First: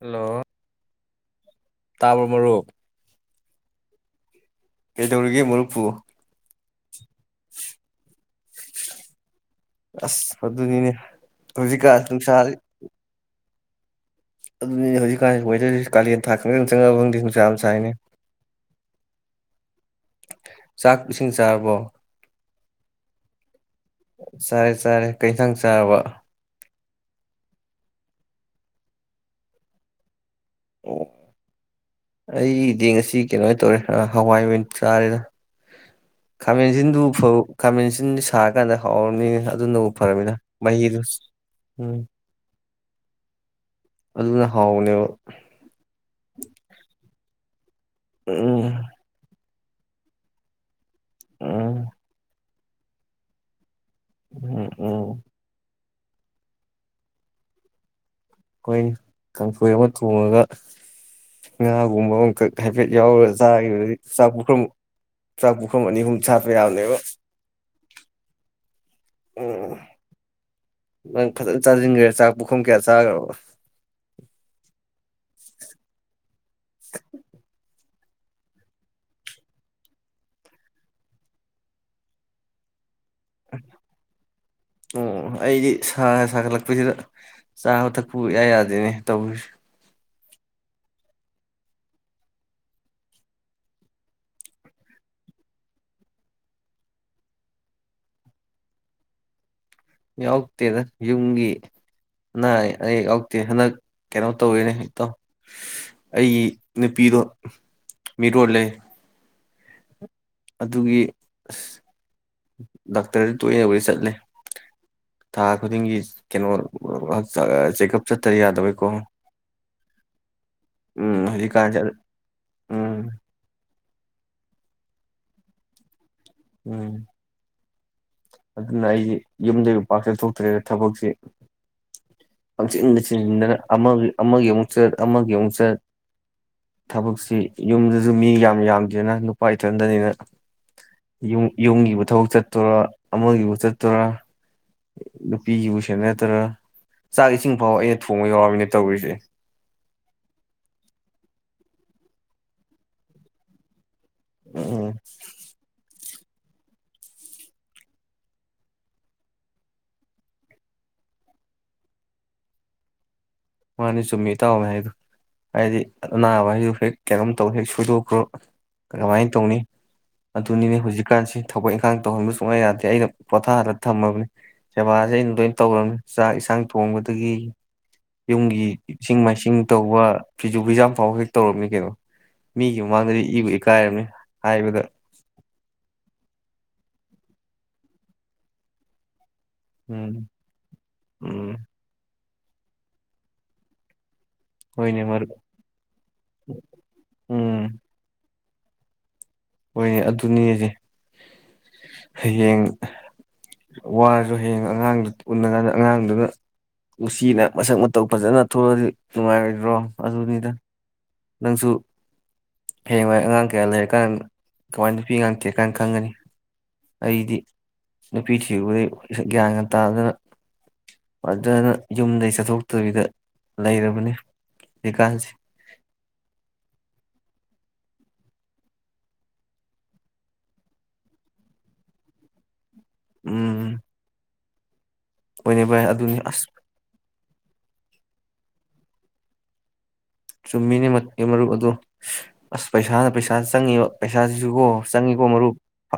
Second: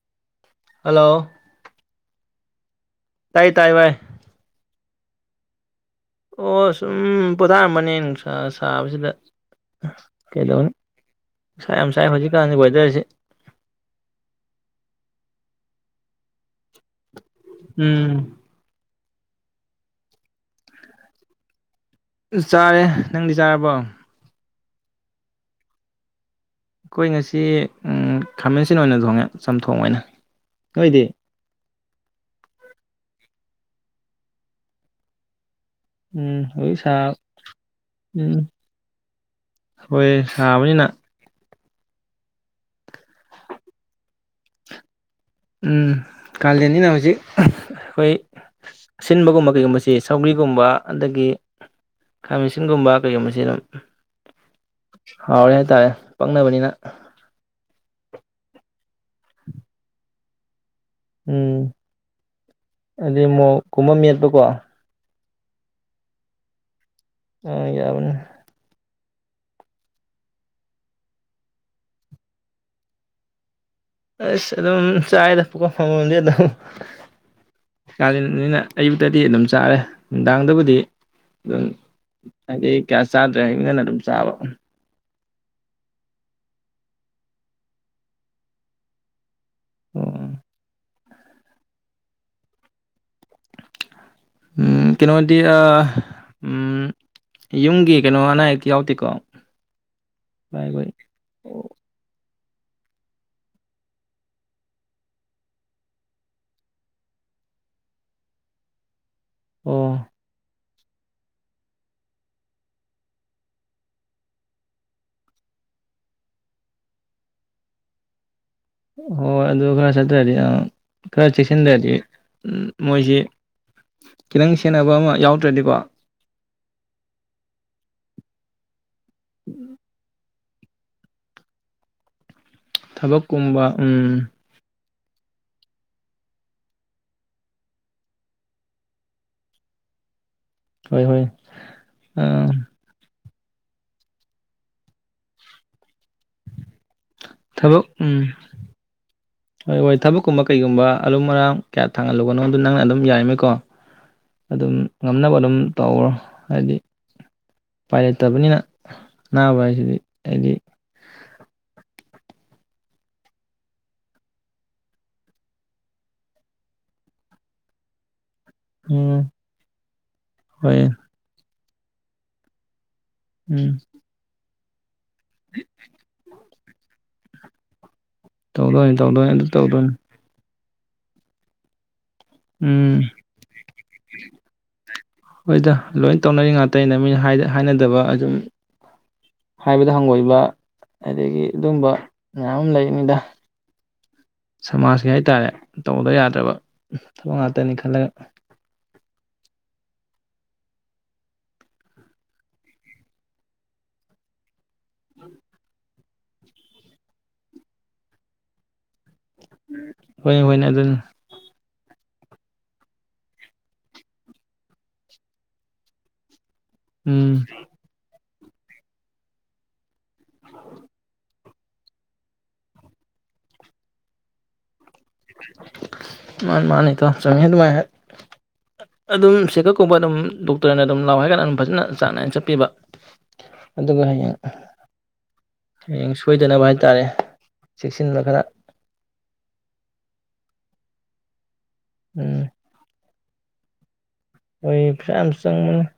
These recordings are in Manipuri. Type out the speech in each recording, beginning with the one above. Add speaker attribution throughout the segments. Speaker 1: ꯍꯜꯂꯣ
Speaker 2: ꯍꯜꯂꯣ
Speaker 1: ꯇꯥꯕꯔ‌ꯣ ꯃꯔꯨꯞ
Speaker 2: ꯇꯥꯏ ꯇꯥꯏꯋꯥꯏ
Speaker 1: ꯀꯩꯗꯧꯔꯤꯒꯦ ꯃꯔꯨꯞꯄꯨ
Speaker 2: ꯑꯣꯁ ꯁꯨꯝ ꯄꯣꯊꯥꯔꯝꯕꯅꯦ ꯅꯨꯡꯁꯥ ꯁꯥꯕꯁꯤꯗ
Speaker 1: ꯑꯁ ꯑꯗꯨꯅꯤꯅꯦ
Speaker 2: ꯀꯩꯗꯧꯅꯤꯅꯨꯡꯁꯥ ꯌꯥꯝ
Speaker 1: ꯍꯧꯖꯤꯛꯀꯥꯟ
Speaker 2: ꯁꯥꯏ
Speaker 1: ꯅꯨꯡꯁꯥ
Speaker 2: ꯍꯧꯖꯤꯛꯀꯥꯟꯗꯤ ꯋꯦꯗꯔꯁꯤ
Speaker 1: ꯑꯗꯨꯅꯤ ꯍꯧꯖꯤꯛꯀꯥꯟ ꯀꯥꯂꯦꯟ ꯊꯥ ꯈꯛꯇꯪꯉꯕ ꯐꯪ ꯆꯝꯁꯅꯦ
Speaker 2: ꯎꯝ
Speaker 1: [unintelligible] ꯆꯥꯛ ꯏꯁꯤꯡ ꯆꯥꯔꯕꯣ
Speaker 2: ꯆꯥꯔꯦ ꯅꯪꯗꯤ ꯆꯥꯔꯕꯣ
Speaker 1: ꯆꯥꯔꯦ ꯆꯥꯔꯦ ꯀꯩꯏꯟꯁꯪ ꯆꯥꯔꯕ
Speaker 2: ꯑꯩꯈꯣꯏ ꯉꯁꯤ ꯈꯥꯃꯦꯟꯁꯤꯟ ꯑꯣꯏꯅ ꯊꯣꯡꯉꯦ ꯆꯝꯊꯣꯡ ꯑꯣꯏꯅ ꯅꯣꯏꯗꯤ
Speaker 1: ꯑꯣ ꯑꯩꯗꯤ ꯉꯁꯤ ꯀꯩꯅꯣ ꯇꯧꯔꯦ ꯍꯋꯥꯏꯕ ꯑꯣꯏꯅ ꯆꯥꯔꯦꯗ
Speaker 2: ꯎꯝ ꯍꯧꯖꯤꯛ ꯁꯥ
Speaker 1: ꯈꯥꯃꯦꯟꯁꯤꯟꯗꯨꯕꯨ ꯈꯥꯃꯦꯟ ꯑꯁꯤꯟ
Speaker 2: ꯎꯝ
Speaker 1: ꯁꯥꯔꯀꯥꯟꯗ ꯍꯥꯎꯔꯕꯅꯤꯅꯦ ꯑꯗꯨꯅꯕꯨ
Speaker 2: ꯍꯣꯏ
Speaker 1: ꯐꯔꯕꯅꯤꯅ
Speaker 2: ꯁꯥꯕꯅꯤꯅ
Speaker 1: ꯃꯍꯤꯗꯨ ꯎꯝ ꯑꯗꯨꯅ ꯍꯥꯎꯅꯤ
Speaker 2: ꯎꯝ ꯀꯜꯗꯅꯤꯅ ꯍꯧꯖꯤꯦ ꯑꯩꯈꯣꯏ
Speaker 1: ꯎꯝ
Speaker 2: ꯁꯤꯟꯕꯒꯨꯝꯕ ꯀꯩꯒꯨꯝꯕ ꯃꯁꯤ ꯁꯧꯒ꯭ꯔꯤꯒꯨꯝꯕ ꯑꯗꯒꯤ
Speaker 1: ꯎꯝ
Speaker 2: ꯈꯥ ꯑꯁꯤꯒꯨꯝꯕ ꯀꯩꯒꯨꯝꯕꯁꯤꯅ
Speaker 1: ꯎꯝ ꯑꯣ
Speaker 2: ꯄꯛꯅꯕꯅꯤꯅ
Speaker 1: ꯑꯩꯈꯣꯏ ꯀꯥꯡꯁꯣꯏ ꯑꯃ ꯊꯣꯡꯉꯒ
Speaker 2: ꯎꯝ
Speaker 1: ꯉꯥꯒꯨꯝꯕ ꯑꯃꯈꯛ ꯍꯥꯏꯐꯦꯠ
Speaker 2: ꯑꯗꯩ
Speaker 1: ꯌꯥꯎꯔꯒ ꯆꯥꯈꯤꯕ
Speaker 2: ꯃꯣꯔꯣꯛꯀꯨꯝꯕ
Speaker 1: ꯆꯥꯛ
Speaker 2: ꯃꯦꯠꯄꯀꯣ
Speaker 1: ꯄꯨꯈ꯭ꯔ
Speaker 2: ꯑ
Speaker 1: ꯆ꯭ꯔꯥꯛꯄꯕꯨꯈꯝꯅꯤ ꯍꯨꯨꯝ ꯁꯥꯥꯄꯩ ꯌꯥꯎꯅꯦꯣ [unintelligible]
Speaker 2: ꯑ ꯌꯥꯕꯅꯦ
Speaker 1: ꯎꯝ ꯅꯪ ꯐꯖꯅ ꯆꯥꯁꯤꯟꯈ꯭ꯔꯦ ꯆꯥꯛ ꯄꯨꯈꯨꯝ ꯀꯌꯥ ꯆꯥꯈ꯭ꯔꯕ
Speaker 2: ꯑ ꯑꯗꯨꯝ ꯆꯥꯥꯏꯗ ꯄꯨꯀꯥ ꯐꯥꯎꯉꯕꯗꯤꯦ ꯑꯗꯨꯣ [unintelligible] ꯀꯥꯗꯅꯤꯅ ꯑꯌꯨꯛꯇꯗꯤ ꯑꯗꯨꯝ ꯆꯥꯔꯦ ꯅꯨꯡꯗꯥꯡꯗꯕꯨꯗꯤ ꯑꯗꯨꯝ ꯍꯥꯏꯩ ꯀꯌꯥ ꯆꯥꯗ꯭ꯔꯦ ꯏꯟꯅ ꯑꯗꯨꯝ ꯆꯥꯕ
Speaker 1: ꯎꯝ ꯑꯩꯗꯤ ꯁꯥ ꯁꯥꯒꯠꯂꯛꯄꯁꯤꯗ ꯆꯥꯕ ꯊꯛꯄ ꯌꯥ ꯌꯥꯗꯦꯅꯦ ꯇꯧꯁꯦ
Speaker 2: ꯑꯣ ꯎꯝ ꯀꯩꯅꯣꯗꯤ ꯌꯨꯝꯒꯤ ꯀꯩꯅꯣ ꯑꯅꯥ ꯑꯌꯦꯛ ꯌꯥꯎꯗꯦꯀꯣ ꯚꯥꯏ
Speaker 1: ꯌꯥꯎꯛꯇꯦꯗ
Speaker 2: ꯑꯩꯈꯣꯏ
Speaker 1: ꯌꯨꯡꯒꯤ ꯑꯅꯥ ꯑꯌꯦꯛ ꯌꯥꯎꯗꯦ ꯍꯟꯗꯛ ꯀꯩꯅꯣ ꯇꯧꯔꯤꯦꯅꯦ ꯏꯇꯥꯎ ꯑꯩꯒꯤ ꯅꯨꯄꯤꯗꯣ ꯃꯤꯔꯣ ꯂꯩ
Speaker 2: ꯑꯣ
Speaker 1: ꯑꯗꯨꯒꯤ ꯑ ꯗꯥꯛꯇꯔꯗꯤ ꯇꯣꯏꯅꯕꯨꯗꯤ ꯆꯠꯂꯦ ꯊꯥ ꯈꯨꯗꯤꯡꯒꯤ ꯀꯩꯅꯣ ꯆꯦꯛꯑꯞ ꯆꯠꯇ ꯌꯥꯗ
Speaker 2: ꯍꯣꯏ ꯑꯗꯨ ꯈꯔ ꯆꯠꯇ꯭ꯔꯗꯤ
Speaker 1: ꯎꯝ
Speaker 2: ꯈꯔ
Speaker 1: ꯍꯧꯖꯤꯛꯀꯥꯟꯁꯦ
Speaker 2: ꯆꯦꯛꯁꯤꯟꯗ꯭ꯔꯗꯤ
Speaker 1: ꯎꯝ
Speaker 2: ꯃꯣꯏꯁꯤ ꯈꯤꯇꯪ ꯁꯦꯟꯅꯕ ꯑꯃ ꯌꯥꯎꯗ꯭ꯔꯗꯤꯀꯣ
Speaker 1: ꯎꯝ [unintelligible] [unintelligible] ꯌꯨꯝꯗꯩꯩ ꯄꯥꯛ ꯆꯠꯊꯣꯛ ꯇ [unintelligible] ꯊꯕꯛꯁꯤ ꯄꯪꯆꯤꯟꯗ ꯆꯤꯟꯗꯅ
Speaker 2: ꯊꯕꯛꯀꯨꯝꯕ
Speaker 1: ꯑꯃꯒꯤ
Speaker 2: ꯎꯝ
Speaker 1: ꯑꯃꯒꯤ ꯑꯃꯨꯛ ꯆꯠ ꯑꯃꯒꯤ ꯑꯃꯨꯛ ꯆꯠ ꯊꯕꯛꯁꯤ ꯌꯨꯝꯗꯁꯨ ꯃꯤ ꯌꯥꯝ ꯌꯥꯝꯗꯦꯅ ꯅꯨꯄꯥ ꯏꯊꯟꯗꯅꯤꯅ
Speaker 2: ꯍꯣꯏ ꯍꯣꯏ
Speaker 1: ꯌꯨꯝꯒꯤꯕꯨ ꯊꯕꯛ
Speaker 2: ꯑꯥ
Speaker 1: ꯆꯠꯇꯣꯔ ꯑꯃꯒꯤꯕꯨ ꯆꯠꯇꯔꯥ ꯅꯨꯄꯤꯒꯤꯕꯨ ꯁꯦꯅꯇ꯭ꯔꯥ
Speaker 2: ꯊꯕꯛ ꯎꯝ
Speaker 1: ꯇꯧꯔꯤꯁꯦ
Speaker 2: ꯊꯕꯛꯀꯨꯝꯕ ꯀꯩꯒꯨꯝꯕ ꯑꯔꯨꯝ ꯑꯌꯥꯡ ꯀ꯭ꯌꯥ ꯊꯥꯡꯍꯟꯂꯨ ꯑꯗꯨ ꯅꯪ ꯑꯗꯨꯝ ꯌꯥꯔꯤꯃꯩ ꯀꯣ ꯑꯗꯨꯝ
Speaker 1: ꯎꯝ
Speaker 2: ꯉꯝꯅꯕ ꯑꯗꯨꯝ ꯇꯧꯈ꯭ꯔꯣ ꯍꯥꯏꯗꯤ ꯎꯄꯥꯏ ꯂꯩꯇꯕꯅꯤꯅ ꯑꯅꯥꯕ ꯍꯥꯏꯁꯤꯗꯤ ꯍꯥꯏꯗꯤ
Speaker 1: ꯃꯥꯅꯤ ꯆꯨꯃꯝ ꯏꯇꯥꯎꯅ ꯍꯥꯏꯗꯣ ꯍꯥꯏꯗꯤ ꯑꯅꯥꯕ ꯍꯥꯏꯁꯦ ꯍꯦꯛ ꯀꯩꯅꯣꯝ ꯇꯧꯕꯗ ꯍꯦꯛ ꯁꯣꯏꯗꯣꯛꯈ꯭ꯔꯣ
Speaker 2: ꯎꯝ
Speaker 1: ꯀꯔꯥꯃꯥꯏꯅ ꯇꯧꯅꯤ ꯐꯗꯨꯅꯤꯅꯦ
Speaker 2: ꯍꯣꯏ
Speaker 1: ꯍꯧꯖꯤꯛ ꯀꯥꯟꯁꯦ ꯊꯕꯛ ꯏꯦꯈꯥꯟ ꯇꯧꯍꯟꯕ ꯁꯨꯛꯌꯥ ꯌꯥꯗ꯭ꯔꯦ ꯄꯣꯊꯥꯍꯟꯂ
Speaker 2: ꯎꯝ
Speaker 1: ꯊꯝꯂꯕꯅꯤ ꯁꯦꯕꯥꯗꯤ ꯑꯩ ꯂꯣꯏ ꯇꯧꯔꯕꯅꯤ ꯆꯥꯛ ꯏꯟꯁꯥꯡ ꯊꯣꯡꯕ ꯗꯒꯤ ꯌꯨꯝꯒꯤ
Speaker 2: ꯇꯧꯗꯣꯏꯅꯤ
Speaker 1: ꯏꯁꯤꯡ
Speaker 2: ꯇꯧꯗꯣꯏꯅꯤ ꯑꯗꯨ
Speaker 1: ꯃꯥꯏꯁꯤꯡ
Speaker 2: ꯇꯧꯗꯣꯏꯅꯤ
Speaker 1: ꯇꯧꯕ ꯐꯤꯖꯨ ꯐꯤꯖꯥꯝ ꯐꯥꯎ ꯍꯦꯛ ꯇꯧꯔꯝꯃꯤ ꯀꯩꯅꯣ ꯃꯤꯒꯤ
Speaker 2: ꯎꯝ
Speaker 1: ꯃꯃꯥꯡꯗꯗꯤ ꯏꯕꯨ ꯏꯀꯥꯏꯔꯕꯅꯤ ꯍꯥꯏꯕꯗ
Speaker 2: ꯍꯣꯏꯗ ꯂꯣꯏ ꯇꯧꯅꯔꯤ ꯉꯥꯛꯇ ꯅꯤꯅꯦ [unintelligible] ꯍꯥꯏꯅꯗꯕ ꯑꯗꯨꯝ ꯍꯥꯏꯕꯗ
Speaker 1: ꯎꯝ
Speaker 2: ꯍꯪꯒꯣꯏꯕ ꯑꯗꯒꯤ
Speaker 1: ꯎꯝ
Speaker 2: ꯑꯗꯨꯝꯕ ꯃꯌꯥꯝ ꯂꯩꯕꯅꯤꯗ
Speaker 1: ꯍꯣꯏꯅꯦ
Speaker 2: ꯁꯃꯥꯖꯀꯤ ꯍꯥꯏ
Speaker 1: ꯃꯔꯨꯞ
Speaker 2: ꯇꯥꯔꯦ ꯇꯧꯗ ꯌꯥꯗ꯭ꯔꯕ ꯊꯕꯛ ꯉꯥꯛꯇꯅꯤ
Speaker 1: ꯎꯝ
Speaker 2: ꯈꯜꯂꯒ
Speaker 1: ꯍꯣꯏꯅꯦ ꯑꯗꯨꯅꯤꯖꯦ ꯍꯌꯦꯡ ꯋꯥꯔꯁꯨ ꯍꯌꯦꯡ ꯑꯉꯥꯡꯗꯨ ꯎꯟꯅꯀꯥꯟꯗ ꯑꯉꯥꯡꯗꯨꯅ ꯅꯨꯡꯁꯤꯅ ꯃꯁꯛ ꯃꯇꯧ ꯐꯖꯅ ꯊꯣꯛꯂꯛꯑꯗꯤ ꯅꯨꯡꯉꯥꯏꯔꯣꯏꯗ꯭ꯔꯣ
Speaker 2: ꯍꯣꯏꯅꯦ
Speaker 1: ꯑꯗꯨꯅꯤꯗ
Speaker 2: ꯍꯣꯏꯅꯦ ꯑꯗꯨꯅꯤ
Speaker 1: ꯅꯪꯁꯨ ꯍꯌꯦꯡꯋꯥꯏ ꯑꯉꯥꯡ ꯀꯌꯥ ꯂꯩꯔꯀꯥꯟ ꯀꯃꯥꯏꯅ ꯅꯨꯄꯤ ꯑꯉꯥꯡ ꯊꯤꯔꯛꯀꯥꯟꯗ ꯈꯟꯒꯅꯤ ꯑꯩꯗꯤ
Speaker 2: ꯎꯝ
Speaker 1: ꯅꯨꯄꯤ ꯊꯤꯕꯗꯩ ꯒ꯭ꯌꯥꯟ ꯒ ꯇꯥꯗꯅ
Speaker 2: [unintelligible]
Speaker 1: ꯑꯗꯨꯅ ꯌꯨꯝꯗꯒꯤꯩ ꯆꯠꯊꯣꯛꯇꯕꯤꯗ ꯂꯩꯔꯕꯅꯤ ꯍꯧꯖꯤꯛꯀꯥꯟꯁꯦ
Speaker 2: ꯃꯥꯅꯤ ꯃꯥꯅꯤ ꯏꯇꯥꯎ ꯆꯪꯍꯦꯗ ꯋꯥꯏꯍꯦꯗ ꯑꯗꯨꯝ ꯆꯦꯛꯀꯞ ꯀꯨꯝꯕ ꯑꯗꯨꯝ ꯗꯣꯛꯇꯔꯅ ꯑꯗꯨꯝ ꯂꯥꯎ ꯍꯥꯏ ꯀꯥꯟꯗ ꯑꯗꯨꯝ ꯐꯖꯅ ꯆꯥꯡ ꯅꯥꯏꯅ ꯆꯠꯄꯤꯕ
Speaker 1: ꯎꯝ
Speaker 2: ꯑꯗꯨꯒ ꯍꯌꯦꯡ ꯇꯥꯕ
Speaker 1: ꯍꯣꯏꯅꯦ ꯚꯥꯏ
Speaker 2: ꯉꯝꯗꯕ ꯍꯌꯦꯡ
Speaker 1: ꯑꯗꯨꯅꯤ ꯑꯁ
Speaker 2: ꯁꯣꯏꯗꯅꯕ ꯍꯥꯏꯇꯥꯔꯦ ꯆꯦꯛꯁꯤꯟꯕ ꯈꯔ
Speaker 1: ꯆꯨꯝꯃꯤꯅꯦ ꯃꯠ ꯑꯦ ꯃꯔꯨꯞ ꯑꯗꯣ
Speaker 2: ꯎꯝ
Speaker 1: ꯑꯁ ꯄꯩꯁꯥꯅ ꯄꯩꯁꯥ ꯑꯥꯗ ꯆꯪꯉꯤꯔꯣ ꯄꯩꯁꯥꯖꯤꯖꯨ ꯀꯣ
Speaker 2: ꯍꯣꯏ ꯄꯩꯁꯥ
Speaker 1: ꯆꯪꯉꯤꯀꯣ
Speaker 2: ꯌꯥꯝ
Speaker 1: ꯃꯔꯨꯞ
Speaker 2: ꯆꯪꯕꯅꯤ
Speaker 1: ꯑ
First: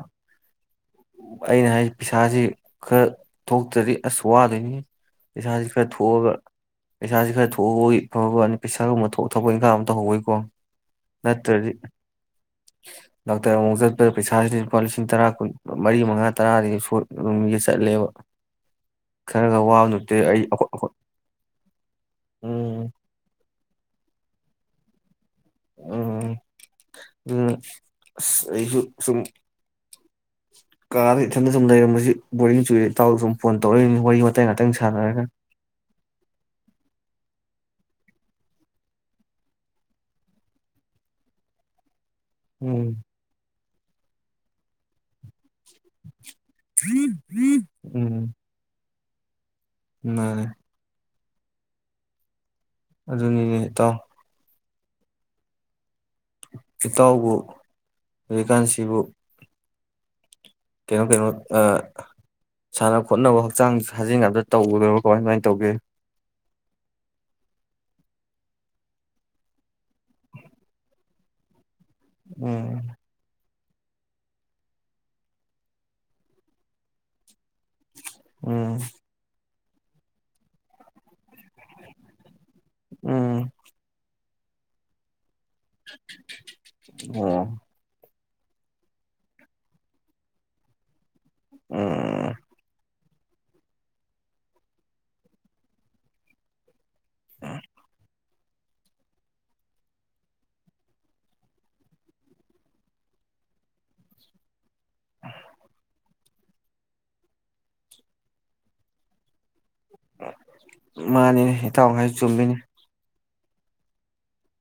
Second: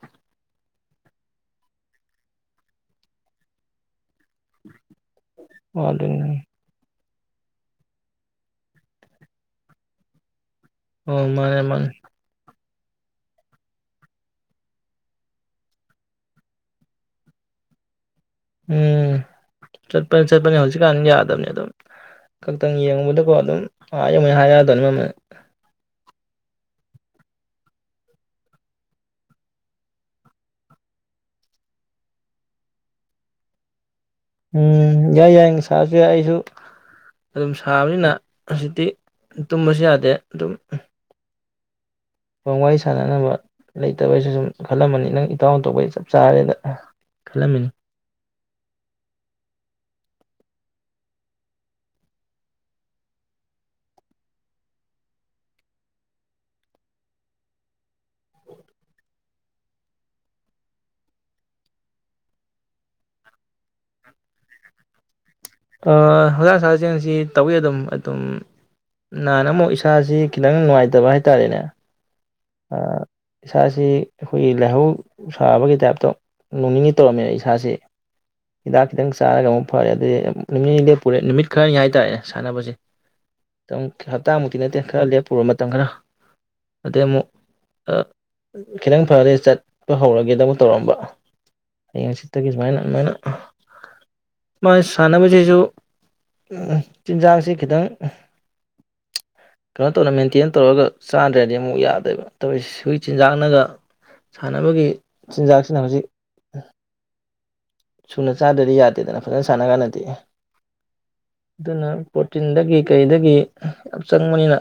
Speaker 1: ꯑꯩꯅ ꯍꯥꯏꯖꯤ ꯄꯩꯁꯥꯖꯤ ꯈꯔ ꯊꯣꯛꯇ꯭ꯔꯗꯤ ꯑꯁ ꯋꯥꯗꯣꯏꯅꯤꯅꯦ ꯄꯩꯁꯥꯖꯤ ꯈꯔ ꯊꯣꯛꯑꯒ
Speaker 2: ꯋꯥꯗꯣꯏꯅꯤ
Speaker 1: ꯄꯩꯁꯥꯖꯤ ꯈꯔ ꯊꯣꯛꯍꯧꯕꯒꯤ ꯐꯕꯋꯥꯅꯤ ꯄꯩꯁꯥꯒꯨꯝꯕ ꯊꯣꯛ ꯊꯕꯛ ꯏꯟꯈꯥꯡ ꯑꯃ ꯇꯧꯍꯧꯕꯒꯤ ꯀꯣ
Speaker 2: ꯑꯧ ꯃꯥꯅꯦ ꯃꯥꯅꯦ
Speaker 1: ꯗꯣꯛꯇꯔ ꯑꯃꯨꯛ ꯃꯨꯛ ꯆꯠꯄꯗ ꯄꯩꯁꯥꯖꯤꯗꯤ ꯂꯨꯄꯥ ꯂꯤꯁꯤꯡ ꯇꯔꯥ ꯀꯨꯟ ꯃꯔꯤ ꯃꯉꯥ ꯇꯔꯥꯗꯒꯤ ꯁꯣꯏ ꯑꯗꯨꯝ ꯆꯠꯂꯦꯕ
Speaker 2: ꯎꯝ
Speaker 1: ꯈꯔꯒ ꯋꯥꯕ ꯅꯠꯇꯦ
Speaker 2: ꯆꯠꯄꯅꯤ
Speaker 1: ꯑꯩ
Speaker 2: ꯆꯠꯄꯅꯤ
Speaker 1: ꯑꯩꯈꯣꯏ ꯑꯩꯈꯣꯏ
Speaker 2: ꯍꯧꯖꯤꯛꯀꯥꯟ ꯌꯥꯗꯕꯅꯤ ꯑꯗꯨꯝ ꯀꯛꯇꯪ
Speaker 1: ꯎꯝ
Speaker 2: ꯌꯦꯡꯉꯨꯕꯗꯀꯣ ꯑꯗꯨꯝ ꯑꯥ ꯌꯧꯃꯩ ꯍꯥꯏꯔꯑꯗꯣꯅꯤ ꯃꯃꯜ
Speaker 1: ꯎꯝ-ꯎꯝ- ꯑꯗꯨꯗꯨꯅ ꯑꯁ ꯑꯩꯁꯨ ꯁꯨꯝ ꯀꯥꯗ ꯏꯊꯟꯗ ꯁꯨꯝ ꯂꯩꯔꯝꯕꯁꯤ ꯕꯣꯔꯤꯡ ꯆꯨꯔꯦ ꯏꯇꯥꯎ ꯁꯨꯝ ꯐꯣꯟ ꯇꯧꯔꯛꯏꯅꯤ ꯋꯥꯔꯤ ꯋꯥꯇꯥꯏ ꯉꯥꯛꯇꯪ
Speaker 2: ꯎꯝ
Speaker 1: ꯁꯥꯟꯅꯔꯒ
Speaker 2: ꯌꯥꯏ ꯌꯥꯏ ꯁꯥꯔꯁꯨ ꯌꯥꯏ ꯑꯩꯁꯨ ꯑꯗꯨꯝ ꯁꯥꯕꯅꯤꯅ ꯍꯧꯖꯤꯛꯇꯤ ꯇꯨꯝꯕꯁꯨ ꯌꯥꯗꯦ ꯑꯗꯨꯝ ꯋꯥꯔꯤ
Speaker 1: ꯎꯝ
Speaker 2: ꯁꯥꯟꯅꯅꯕ ꯂꯩꯇꯕꯩꯁꯨ ꯁꯨꯝ ꯈꯜꯂꯝꯕꯅꯤ ꯅꯪ ꯏ- ꯇꯎꯅ ꯇꯧꯕꯩ ꯆꯞ ꯆꯥꯔꯦꯅ ꯈꯜꯂꯝꯃꯤꯅꯤ
Speaker 1: ꯅꯥꯜꯂ‌ꯦ ꯑꯗꯨꯅꯤꯅꯦ ꯏꯇꯥꯎ ꯏꯇꯥꯎꯕꯨ ꯍꯧꯖꯤꯛꯀꯥꯟꯁꯤꯕꯨ ꯀꯩꯅꯣ ꯀꯩꯅꯣ ꯑꯑ ꯁꯥꯟꯅ ꯈꯣꯠꯅꯕ ꯍꯛꯆꯥꯡ ꯁꯥꯖꯦꯜꯒ ꯑꯝꯇ ꯇꯧꯗ꯭ꯔꯕ ꯀꯃꯥꯏ ꯀꯃꯥꯏ
Speaker 2: ꯂꯧꯁꯤꯟꯕ ꯉꯝꯗꯕ ꯁꯥꯖꯦꯟꯁꯤ ꯇꯧꯋꯤ ꯑꯗꯨꯝ ꯑꯗꯨꯝ ꯅꯍꯥꯟ ꯑꯃꯨꯛ ꯏꯁꯥꯁꯤ ꯈꯤꯇꯪ ꯅꯨꯡꯉꯥꯏꯇꯕ ꯍꯥꯏꯇꯥꯔꯦꯅꯦ
Speaker 1: ꯎꯝ
Speaker 2: ꯑꯥ ꯏꯁꯥꯁꯤ ꯑꯩꯈꯣꯏꯒꯤ ꯂꯥꯏꯍꯧ ꯁꯥꯕꯒꯤ ꯇꯥꯏꯞꯇꯥ ꯅꯣꯡ ꯅꯤꯅꯤ ꯇꯧꯔꯝꯃꯦ ꯏꯁꯥꯁꯤ
Speaker 1: ꯎꯝ
Speaker 2: ꯍꯤꯗꯥꯛ ꯈꯤꯇꯪ ꯆꯥꯔꯒ ꯑꯃꯨꯛ ꯐꯔꯦ ꯑꯗꯩ ꯑ-ꯑꯝꯝ ꯅꯣꯡ ꯅꯤꯅꯤ ꯂꯦꯞꯄꯨꯔꯦ ꯅꯨꯃꯤꯠ ꯈꯔꯅꯤ ꯍꯥꯏꯇꯥꯔꯦ ꯁꯥꯟꯅꯕꯖꯦ
Speaker 1: ꯎꯝ
Speaker 2: ꯎꯪ ꯊꯛ [unintelligible] ꯄꯨꯔ ꯃꯇꯝ ꯈꯔ ꯑꯗꯩ ꯑꯃꯨꯛ
Speaker 1: ꯑꯣ
Speaker 2: ꯈꯤꯇꯪ ꯐꯔꯥꯗꯤ ꯆꯠꯄ ꯍꯧꯔꯒꯦ ꯗꯃꯛ ꯇꯧꯔꯝꯕ ꯍꯌꯦꯪ
Speaker 1: ꯎꯝ
Speaker 2: ꯎꯟꯠꯆꯤꯠꯇꯒꯤ ꯁꯨꯃꯥꯏꯅ [unintelligible] ꯃꯥꯥꯏ ꯁꯅꯕꯩ ꯍꯧꯖꯤꯁꯨ ꯆꯤꯟꯖꯥꯛꯁꯤ ꯈꯤꯇꯪ ꯀꯩꯅꯣ ꯇꯧꯅ ꯃꯦꯟꯇꯦꯟ ꯇꯧꯔꯒ ꯆꯥꯗ꯭ꯔꯗꯤ ꯑꯃꯨꯛ ꯌꯥꯗꯦꯕ ꯇꯧꯔꯤꯁ‌ꯦ ꯆꯤꯟꯖꯥꯛꯅꯒ ꯁꯥꯟꯅꯕꯒꯤ ꯆꯤꯟꯖꯥꯛꯁꯤꯅ ꯍꯧꯖꯤꯛ ꯁꯨꯅ ꯆꯥꯗ꯭ꯔꯗꯤ ꯌꯥꯗꯦꯗꯅ ꯐꯖꯅ ꯁꯥꯟꯅ ꯀꯥꯟꯗꯗꯤ
Speaker 1: ꯃꯥꯅꯤꯅꯦ
Speaker 2: ꯑꯗꯨꯅ
Speaker 1: ꯏꯇꯥꯎ ꯍꯥꯏ ꯆꯨꯝꯃꯤꯅꯦ
Speaker 2: ꯄꯔꯣꯇꯤꯟꯗꯒꯤ ꯀꯩꯗꯒꯤ ꯌꯥꯝ ꯆꯪꯕꯅꯤꯅꯥ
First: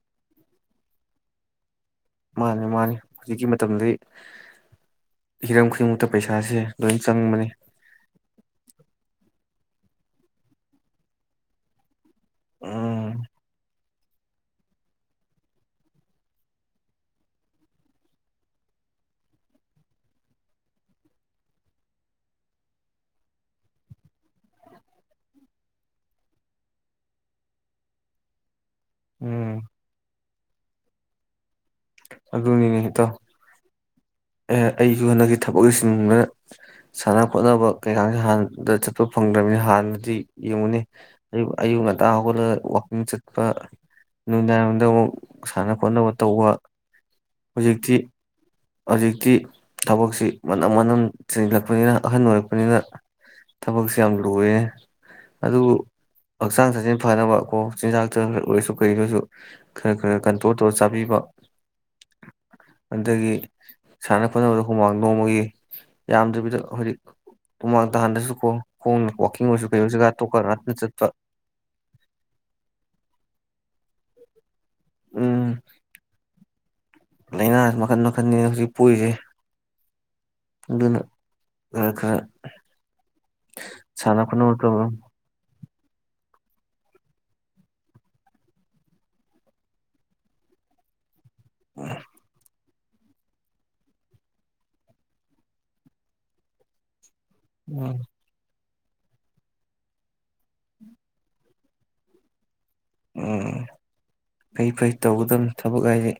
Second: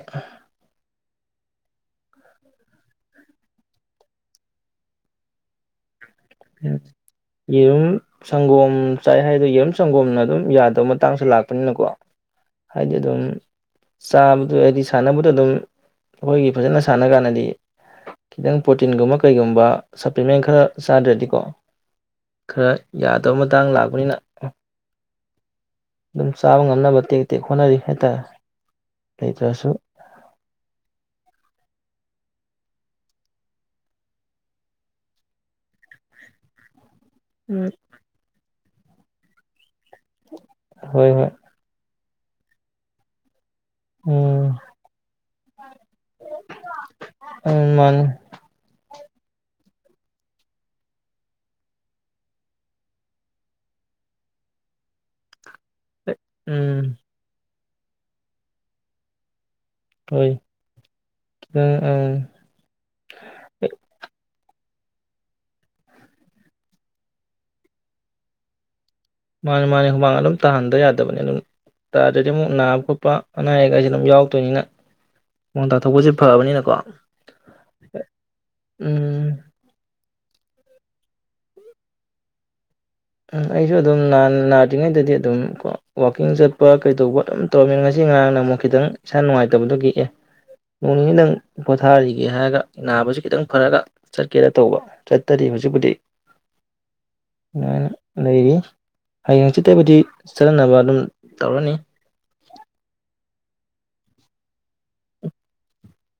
Speaker 1: ꯃꯥꯒꯤ ꯃꯥꯒꯤ ꯍꯧꯖꯤꯀꯤ ꯃꯇꯝꯗꯤ ꯍꯤꯔꯝ ꯈꯨꯗꯤꯪ ꯄꯩꯁꯥꯁꯦ ꯂꯣꯏꯅꯥ ꯆꯪꯕꯅꯦ
Speaker 2: ꯁꯥꯉꯣꯝ ꯆꯥꯏ ꯍꯥꯌꯅꯩ ꯌꯦꯔꯨꯝ ꯁꯟꯒꯣꯝꯅ ꯑꯗꯨꯝ ꯌꯥꯗꯕꯥ ꯃꯇꯥꯪ ꯂꯛꯄꯅꯤꯅꯥꯀꯦ ꯍꯥꯏꯗꯤ ꯑꯗꯨꯝ
Speaker 1: ꯎꯝ
Speaker 2: ꯆꯕꯗꯨ ꯍꯥꯢꯗꯤ ꯁꯅꯕꯗꯨ ꯑꯗꯨꯝ ꯑꯈꯣꯏꯒꯤ ꯐꯖꯅꯥ ꯁꯅꯒꯟꯗꯗꯤ ꯈꯤꯗꯥꯪ ꯄꯔꯣꯇꯩꯉꯨꯝꯕ ꯀꯔꯤꯒꯨꯝꯕꯥ ꯁꯥꯞꯂꯤꯀꯦꯟꯠ ꯈꯔꯥ ꯆꯗꯔꯗꯤ ꯈꯔꯥ ꯌꯥꯗꯕꯥ ꯃꯇꯥꯪ ꯂꯛꯄꯅꯤꯅꯥ ꯑꯗꯨꯝ ꯆꯥꯕꯥ ꯉꯝꯅꯕꯥ ꯇꯦꯛ ꯇꯦꯀ ꯍꯣꯠꯅꯥꯔꯤ ꯍꯥꯏꯇꯔꯦ
Speaker 1: ꯎꯝ
Speaker 2: ꯂꯩꯇꯁꯨ
Speaker 1: ꯑꯗꯨꯅꯤꯅꯦ ꯏꯇꯥꯑꯣ ꯑꯩꯁꯨ ꯍꯟꯗꯛ ꯊꯕꯛ ꯆꯤꯟꯕꯥ ꯁꯥꯅꯥ ꯈꯣꯠꯅꯕꯥ
Speaker 2: ꯎꯝ
Speaker 1: [unintelligible] [unintelligible] ꯆꯠꯄ ꯐꯪꯗꯔ꯭ꯃꯤꯅꯥ ꯍꯥꯅꯗꯤ ꯌꯦꯡꯎꯅꯦ
Speaker 2: ꯍꯣꯏ ꯍꯣꯏ
Speaker 1: ꯑꯌꯨꯛ ꯉꯟꯇꯥ ꯉꯟꯇ ꯍꯧꯒꯠꯂꯒ ꯋꯥꯀꯤꯪ ꯆꯠꯄ
Speaker 2: ꯎꯝ
Speaker 1: [unintelligible] ꯁꯥꯅꯥ ꯈꯣꯠꯅꯕꯥ ꯇꯧꯕꯥ
Speaker 2: ꯎꯝ
Speaker 1: ꯍꯧꯖꯤꯛꯇꯤ
Speaker 2: ꯃꯥꯅꯤ
Speaker 1: ꯍꯧꯖꯤꯛꯇꯤ ꯊꯕꯛꯇꯤ ꯃꯅꯝ ꯃꯅꯝ ꯆꯤꯟꯖꯤꯂꯛꯄꯅꯤꯅꯥ ꯑꯍꯟ ꯑꯣꯏꯔꯛꯄꯅꯤꯅꯥ ꯊꯕꯛꯁꯤ ꯌꯥꯝꯅꯥ ꯂꯨꯔꯦ ꯑꯗꯨꯕꯨ ꯍꯛꯆꯥꯡ
Speaker 2: ꯎꯝ
Speaker 1: ꯁꯥꯒꯦꯟ ꯐꯥꯅꯕꯥ ꯀꯦ ꯆꯤꯟꯖꯥꯛꯇ ꯑꯣꯏꯔꯁꯨ ꯀꯔꯤꯗ ꯁꯨ ꯈꯔꯥ ꯈꯔꯥ
Speaker 2: ꯍꯣꯏ
Speaker 1: ꯀꯟꯇꯔꯣꯜ ꯇꯧꯔꯒꯥ ꯆꯕꯤꯕꯥ
Speaker 2: ꯈꯤꯇꯪ ꯎꯝ
Speaker 1: [unintelligible] ꯍꫭꯠꯅꯕꯗ ꯍꯨꯃꯥꯡ ꯅꯣꯡꯃꯒꯤ ꯌꯥꯝꯗ꯭ꯔꯕꯤꯗ ꯍꯥꯏꯗꯤ ꯍꯨꯃꯥꯡ ꯇꯥꯍꯟꯗ꯭ꯔꯁꯨ ꯀꯣ
Speaker 2: ꯃꯥꯅꯤ ꯃꯥꯅꯤ ꯍꯨꯃꯥꯡ ꯑꯗꯨꯝ ꯇꯥꯍꯟꯗ
Speaker 1: ꯆꯠꯄ
Speaker 2: ꯌꯥꯗꯕꯅꯤ ꯑꯗꯨꯝ ꯇꯥꯗ꯭ꯔꯗꯤ ꯑꯃꯨꯛ ꯅꯥꯕ ꯈꯣꯠꯄ ꯑꯅꯥ ꯑꯌꯦꯛꯀꯥꯏꯁꯦ ꯑꯗꯨꯝ ꯌꯥꯎ ꯇꯣꯏꯅꯥ
Speaker 1: ꯎꯝ
Speaker 2: ꯃꯣꯟ ꯇꯥ ꯊꯧꯕꯁꯦ ꯐꯕꯅꯤꯅꯀꯣ
Speaker 1: ꯂꯥꯏꯅꯥ ꯃꯈꯟ ꯃꯈꯟꯅꯤ
Speaker 2: ꯎꯝ
Speaker 1: ꯑꯗꯨꯅꯥ [unintelligible]
Speaker 2: ꯎꯝ ꯑꯩꯁꯨ ꯑꯗꯨꯝ ꯅꯥꯗ꯭ꯔꯤꯉꯩꯗꯗꯤ ꯑꯗꯨꯝ ꯀꯣ ꯋꯥꯀꯤꯡ ꯆꯠꯄ ꯀꯩꯇꯧꯕ ꯑꯗꯨꯝ ꯇꯧꯔꯝꯃꯦ ꯉꯁꯤ ꯉꯔꯥꯡꯅ ꯑꯃꯨꯛ ꯈꯤꯇꯪ ꯏꯁꯥ ꯅꯨꯡꯉꯥꯏꯇꯕꯗꯣ ꯑꯗꯨꯒꯤ ꯅꯣꯡ ꯅꯤꯅꯤꯗꯪ ꯀꯣꯊꯥꯔꯤꯒꯦ ꯍꯥꯌꯔꯒꯥ ꯅꯥꯕꯁꯤ ꯈꯤꯇꯪ ꯐꯔꯒ ꯆꯠꯀꯦꯅ ꯇꯧꯕ ꯆꯠꯇꯔꯤ ꯍꯧꯖꯤꯛꯄꯨꯗꯤ
Speaker 1: ꯎꯝ
Speaker 2: [unintelligible] ꯍꯌꯦꯡ ꯍꯡꯆꯤꯠꯇꯕꯨꯗꯤ ꯆꯠꯅꯅꯕ ꯑꯗꯨꯝ ꯇꯧꯔꯅꯤ
Speaker 1: ꯎꯝ ꯐꯩ ꯐꯩ ꯇꯧꯒꯗꯕꯅꯤ ꯊꯕꯛ ꯍꯥꯏꯁꯦ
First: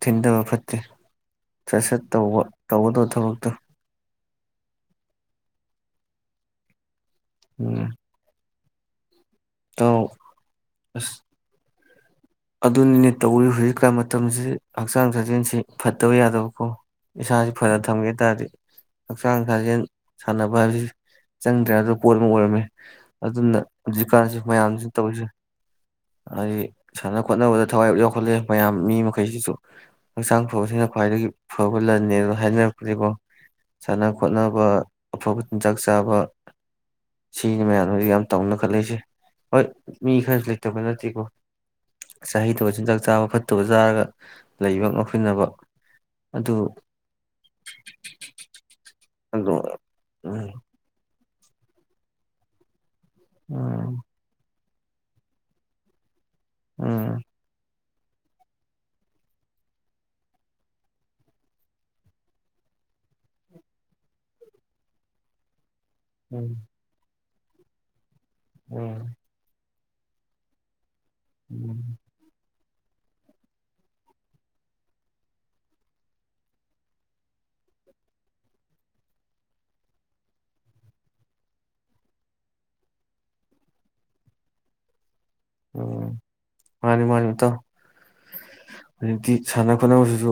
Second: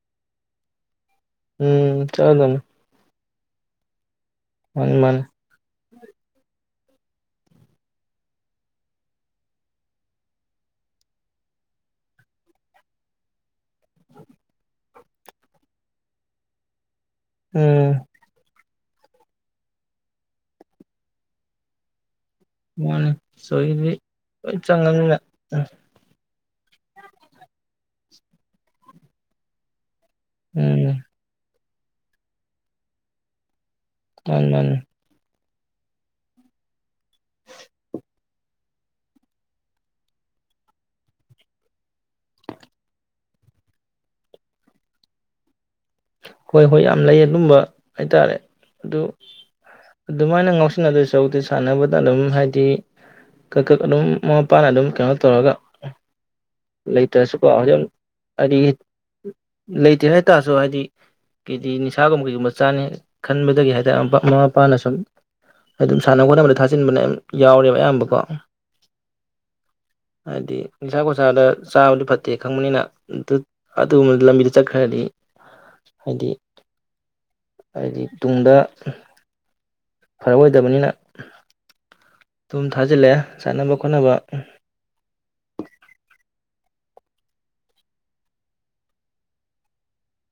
Speaker 1: ꯊꯤꯟꯊꯕ ꯐꯠꯇꯦ ꯁꯠ ꯁꯠ
Speaker 2: ꯎꯝ
Speaker 1: ꯇꯧꯕ
Speaker 2: ꯆꯠꯂꯗꯝꯅꯤ
Speaker 1: ꯇꯧꯒꯗꯕ ꯊꯕꯛ ꯇꯨ
Speaker 2: ꯃꯥꯅꯦ ꯃꯥꯅꯦ
Speaker 1: ꯎꯝ ꯇꯧ ꯑꯁ ꯑꯗꯨꯅꯤꯅꯦ ꯇꯧꯔꯤ ꯍꯧꯖꯤꯛꯀꯥꯟ ꯃꯇꯝꯁꯤ ꯍꯛꯆꯥꯡ ꯁꯥꯖꯦꯟꯁꯤ ꯐꯠꯇꯕ ꯌꯥꯗꯕꯀꯣ ꯏꯁꯥꯁꯤ ꯐꯔ
Speaker 2: ꯎꯝ
Speaker 1: ꯊꯝꯒꯦ ꯇꯥꯔꯗꯤ ꯍꯛꯆꯥꯡ ꯁꯥꯖꯦꯟ ꯁꯥꯟꯅꯕ ꯍꯥꯏꯕꯁꯤ ꯆꯪꯗ꯭ꯔꯦ ꯑꯗꯣ ꯄꯣꯠ ꯑꯃ ꯑꯣꯏꯔꯝꯃꯦ
Speaker 2: ꯃꯥꯅꯦ
Speaker 1: ꯑꯗꯨꯅ
Speaker 2: ꯆꯣꯏꯗꯤ
Speaker 1: ꯍꯧꯖꯤꯛꯀꯥꯟꯁꯨ
Speaker 2: ꯂꯣꯏ
Speaker 1: ꯃꯌꯥꯝꯁꯤꯅ
Speaker 2: ꯆꯪꯉꯅꯤꯅ
Speaker 1: ꯇꯧꯔꯤꯁꯦ ꯑꯩ ꯁꯥꯟꯅ ꯈꯣꯠꯅꯕ ꯊꯋꯥꯏ ꯌꯥꯎꯈꯠꯂꯦ ꯃꯌꯥꯝ ꯃꯤ ꯃꯈꯩꯁꯤꯁꯨ ꯍꯛꯆꯥꯡ ꯐꯕ ꯁꯤꯅ
Speaker 2: ꯎꯝ
Speaker 1: ꯈ꯭ꯋꯥꯏꯗꯒꯤ ꯐꯕ ꯂꯟꯅꯦꯅ ꯍꯥꯏꯅꯔꯛꯄꯗꯩ ꯀꯣ ꯁꯥꯟꯅ
Speaker 2: ꯃꯥꯅꯤ
Speaker 1: ꯈꯣꯠꯅꯕ
Speaker 2: ꯃꯥꯅꯤ
Speaker 1: ꯑꯐꯕ ꯆꯤꯟꯖꯥꯛ ꯆꯥꯕ ꯁꯤꯅꯤ ꯃꯌꯥꯝꯅ ꯍꯧꯖꯤꯛ ꯌꯥꯝ ꯇꯧꯅ ꯈꯜꯂꯛꯏꯁꯦ ꯍꯣꯏ ꯃꯤ ꯈꯔꯁꯨ ꯂꯩ ꯇꯧꯕ ꯅꯠꯇꯦꯀꯣ ꯆꯍꯤ ꯇꯨꯒ ꯆꯤꯟꯖꯥꯛ ꯆꯥꯕ ꯐꯠꯇꯕ ꯆꯥꯔꯒ ꯂꯩꯕ ꯉꯧꯁꯤꯟꯅꯕ
Speaker 2: ꯍꯣꯏ ꯍꯣꯏ ꯌꯥꯝ ꯂꯩ ꯑꯗꯨꯝꯕ ꯍꯥꯏꯇꯥꯔꯦ ꯑꯗꯨ
Speaker 1: ꯑꯗꯨ
Speaker 2: ꯑꯗꯨꯃꯥꯏꯅ
Speaker 1: ꯎꯝ
Speaker 2: ꯉꯥꯎꯁꯤꯟꯅꯗꯣꯏꯁꯨ ꯁꯥꯟꯅꯕꯗ ꯑꯗꯨꯝ ꯍꯥꯏꯗꯤ ꯀ ꯀ
Speaker 1: ꯎꯝ
Speaker 2: ꯑꯗꯨꯝ ꯃꯥ ꯏꯄꯥꯅ ꯑꯗꯨꯝ ꯀꯩꯅꯣ ꯇꯧꯔꯒ
Speaker 1: ꯎꯝ
Speaker 2: ꯂꯩꯇꯔꯦꯁꯨꯀꯣ ꯍꯧꯖ ꯍꯥꯏꯗꯤ ꯂꯩꯇꯦ ꯍꯥꯏꯇꯥꯔꯁꯨ ꯍꯥꯏꯗꯤ ꯀꯦꯗꯤ ꯅꯤꯁꯥꯒꯨꯝꯕ ꯀꯩꯒꯨꯝꯕ ꯆꯥꯅꯤ ꯈꯟꯕꯗꯒꯤ ꯍꯥꯏꯇꯥꯔꯦ ꯃꯃꯥ ꯃꯄꯥꯅ ꯁꯨꯝ ꯑꯩ ꯑꯗꯨꯝ ꯁꯥꯟꯅ
Speaker 1: ꯎꯝ
Speaker 2: ꯈꯣꯠꯅꯕꯗ ꯊꯥꯖꯤꯟꯕꯅ ꯌꯥꯎꯔꯦꯕ ꯑꯌꯥꯝꯕꯀꯣ
Speaker 1: ꯎꯝ
Speaker 2: ꯍꯥꯏꯗꯤ ꯅꯤꯁꯥꯒꯁꯥꯗ
Speaker 1: ꯎꯝ
Speaker 2: ꯆꯥꯕꯗꯤ ꯐꯠꯇꯦ ꯈꯪꯕꯅꯤꯅ ꯑꯗꯨꯒꯨꯝꯕ ꯂꯝꯕꯤꯗ ꯆꯠꯈ꯭ꯔꯗꯤ ꯍꯥꯏꯗꯤ ꯍꯥꯏꯗꯤ ꯇꯨꯡꯗ ꯐꯔꯛꯑꯣꯏꯗꯕꯅꯤꯅ ꯑꯗꯨꯝ ꯊꯥꯖꯤꯜꯂꯛꯑꯦ ꯁꯥꯟꯅꯕ ꯈꯣꯠꯅꯕ
Speaker 1: ꯎꯝ ꯃꯥꯅꯤ ꯃꯥꯅꯤ ꯃꯇꯧ ꯍꯧꯖꯤꯛꯇꯤ ꯁꯥꯟꯅ ꯈꯣꯠꯅꯕꯁꯤꯁꯨ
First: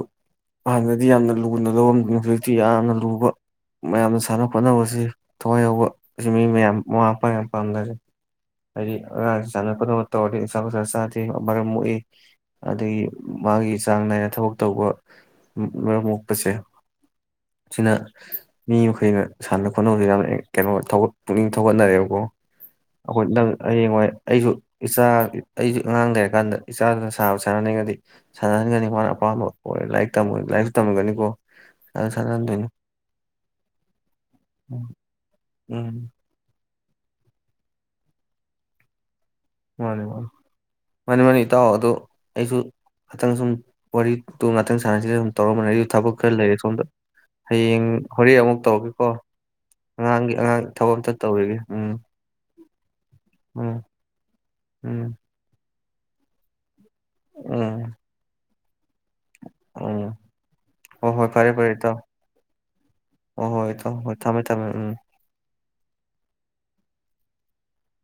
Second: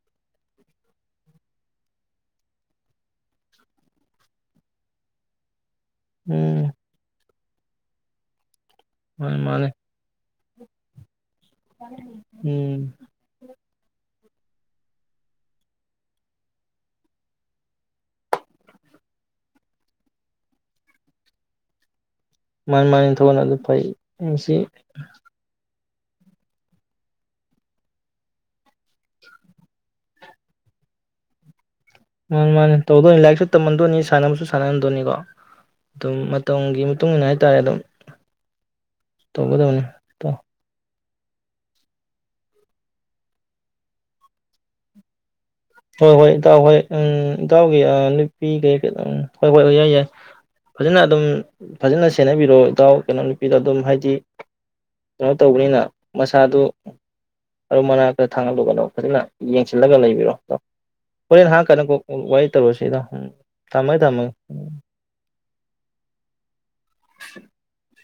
Speaker 1: ꯍꯥꯟꯅꯗꯤ ꯌꯥꯝꯅ ꯂꯨꯅ ꯂꯧꯔꯝꯗꯅꯤ ꯍꯧꯖꯤꯛꯇꯤ ꯌꯥꯝꯅ ꯂꯨꯕ ꯃꯌꯥꯝꯅ ꯁꯥꯟꯅ ꯈꯣꯠꯅꯕꯁꯤ ꯊꯋꯥꯏ ꯌꯥꯎꯕ ꯑꯁꯤ ꯃꯤ
Speaker 2: ꯎꯝ
Speaker 1: ꯃꯌꯥꯝ ꯃꯃꯥ ꯃꯄꯥ ꯃꯌꯥꯝ ꯄꯥꯡꯒꯜ ꯍꯥꯏꯗꯤ ꯑ
Speaker 2: ꯃꯥꯅꯤ ꯃꯥꯅꯤ
Speaker 1: ꯆꯥꯟꯅ ꯈꫭꯠꯅꯕ ꯇꯧꯔꯗꯤ ꯅꯤꯁꯥ ꯄꯨꯁꯥ ꯆꯥꯗꯦ ꯃꯔꯝ ꯃꯣꯛꯏ
Speaker 2: ꯎꯝ
Speaker 1: ꯑꯗꯒꯤ ꯃꯥꯒꯤ ꯆꯥꯡ ꯅꯥꯏ ꯊꯕꯛ ꯇꯧꯕ ꯃꯔꯝ ꯃꯣꯛꯄꯁꯦ ꯁꯤꯅ ꯃꯤ ꯃꯈꯩꯅ ꯁꯥꯟꯅ ꯈꯣꯠꯅꯕ ꯌꯥꯝꯅ ꯀꯩꯅꯣ ꯄꯨꯛꯅꯤꯡ ꯊꯧꯒꯠꯅꯔꯦꯕꯀꯣ
Speaker 2: ꯃꯥꯅꯤ ꯃꯥꯅꯤ
Speaker 1: ꯑꯩꯈꯣꯏ
Speaker 2: ꯊꯣꯛꯅ
Speaker 1: ꯅꯪ
Speaker 2: ꯑꯗꯨ ꯐꯩ
Speaker 1: ꯍꯌꯦꯡꯋꯥꯏ ꯑꯩꯁꯨ
Speaker 2: ꯃꯁꯤ
Speaker 1: ꯏꯆꯥ ꯑꯩꯁꯨ ꯑꯉꯥꯡ ꯂꯩꯔꯀꯥꯟꯗ ꯏꯆꯥꯗꯨꯅ ꯁꯥꯕ ꯁꯥꯟꯅꯅꯤꯡꯉꯗꯤ ꯁꯥꯟꯅꯍꯟꯒꯅꯤ ꯃꯥꯅ ꯑꯄꯥꯝꯕ ꯑꯣꯏꯔꯦ ꯂꯥꯏꯔꯤꯛ ꯇꯝꯕ ꯑꯣꯏꯔꯦ ꯂꯥꯏꯔꯤꯛꯁꯨ ꯇꯝꯃꯒꯅꯤꯀꯣ ꯁꯥꯟꯅ ꯁꯥꯟꯅꯍꯟꯗꯣꯏꯅꯤ
Speaker 2: ꯃꯥꯟꯅꯤ-ꯃꯥꯟꯅꯤ ꯇꯧꯗꯣꯏꯅꯤ ꯂꯥꯏꯔꯤꯛꯁꯨ ꯇꯝꯍꯟꯗꯣꯏꯅꯤ ꯁꯥꯟꯅꯕꯁꯨ ꯁꯥꯟꯅꯍꯟꯗꯣꯏꯅꯤꯀꯣ
Speaker 1: ꯎꯝ
Speaker 2: ꯑꯗꯨꯝ ꯃꯇꯝꯒꯤ ꯇꯨꯡ ꯏꯟꯅ ꯍꯥꯏꯇꯥꯔꯦ ꯑꯗꯨꯝ ꯇꯧꯒꯗꯕꯅꯤ
Speaker 1: ꯃꯥꯅꯦ ꯃꯥꯅꯦ
Speaker 2: ꯢꯇꯥꯎ
Speaker 1: ꯃꯥꯅꯤ ꯃꯥꯅꯤ ꯏꯇꯥꯎ ꯑꯗꯨ ꯑꯩꯁꯨ ꯈꯥꯇꯪ ꯁꯨꯝ ꯋꯥꯔꯤ-ꯗꯣ ꯉꯥꯛꯇꯪ ꯁꯥꯟꯅꯁꯤꯔ ꯁꯨꯝ ꯇꯧꯔꯝꯕꯅꯦ ꯑꯩꯁꯨ ꯊꯕꯛ
Speaker 2: ꯍꯣꯏ-ꯍꯣꯏ
Speaker 1: ꯈꯔ ꯂꯩꯔꯦ
Speaker 2: ꯏꯇꯥꯎ
Speaker 1: ꯁꯣꯝꯗ
Speaker 2: ꯍꯣꯏ-ꯎꯝ ꯏꯇꯥꯎꯒꯤ
Speaker 1: ꯍꯌꯦꯡ ꯍꯣꯔꯦꯟ
Speaker 2: ꯅꯨꯄꯤ
Speaker 1: ꯑꯃꯨꯛ
Speaker 2: ꯀꯩ-ꯀꯩ
Speaker 1: ꯇꯧꯔꯛꯀꯦꯀꯣ
Speaker 2: ꯎꯝ ꯍꯣꯏ-ꯍꯣꯏ-ꯍꯣꯏ-ꯌꯥꯏ-ꯌꯥꯏ
Speaker 1: ꯑꯉꯥꯡꯒꯤ ꯑꯉꯥꯡ ꯊꯕꯛ
Speaker 2: ꯐꯖꯅ
Speaker 1: ꯑꯝꯇ
Speaker 2: ꯑꯗꯨꯝ
Speaker 1: ꯇꯧꯔꯤꯒꯦ ꯎꯝ
Speaker 2: ꯐꯖꯅ ꯁꯦꯟꯅꯕꯤꯔꯣ ꯏꯇꯥꯎ ꯅꯅꯥꯎ ꯅꯨꯄꯤꯗ
Speaker 1: ꯎꯝ
Speaker 2: ꯑꯗꯨꯝ ꯍꯥꯏꯗꯤ
Speaker 1: ꯎꯝ
Speaker 2: ꯀꯩꯅꯣ ꯇꯧꯕꯅꯤꯅ ꯃꯁꯥꯗꯨ ꯑ
Speaker 1: ꯎꯝ
Speaker 2: ꯃꯅꯥꯛꯇ ꯊ ꯈꯪꯍꯜꯂꯨꯒꯅꯣ ꯐꯖꯥꯅ ꯌꯦꯡꯁꯤꯜꯂꯒ
Speaker 1: ꯎꯝ
Speaker 2: ꯂꯩꯕꯤꯔꯣ
Speaker 1: ꯍꯣꯏ ꯍꯣꯏ
Speaker 2: ꯍꯣꯔꯦꯟ
Speaker 1: ꯐꯔꯦ ꯐꯔꯦ
Speaker 2: ꯍꯥꯡꯉꯀꯥꯟꯗ
Speaker 1: ꯏꯇꯥꯎ
Speaker 2: ꯀꯣꯛ ꯋꯥꯔꯤ ꯇꯧꯔꯁꯤꯗꯣ ꯎꯝ
Speaker 1: ꯍꯣꯏ ꯍꯣꯏ ꯏꯇꯥꯎ ꯍꯣꯏ
Speaker 2: ꯊꯝꯃꯒꯦ-ꯊꯝꯃꯒꯦ
Speaker 1: ꯊꯝꯃꯦ ꯊꯝꯃꯦ
Speaker 2: ꯎꯝ [unintelligible]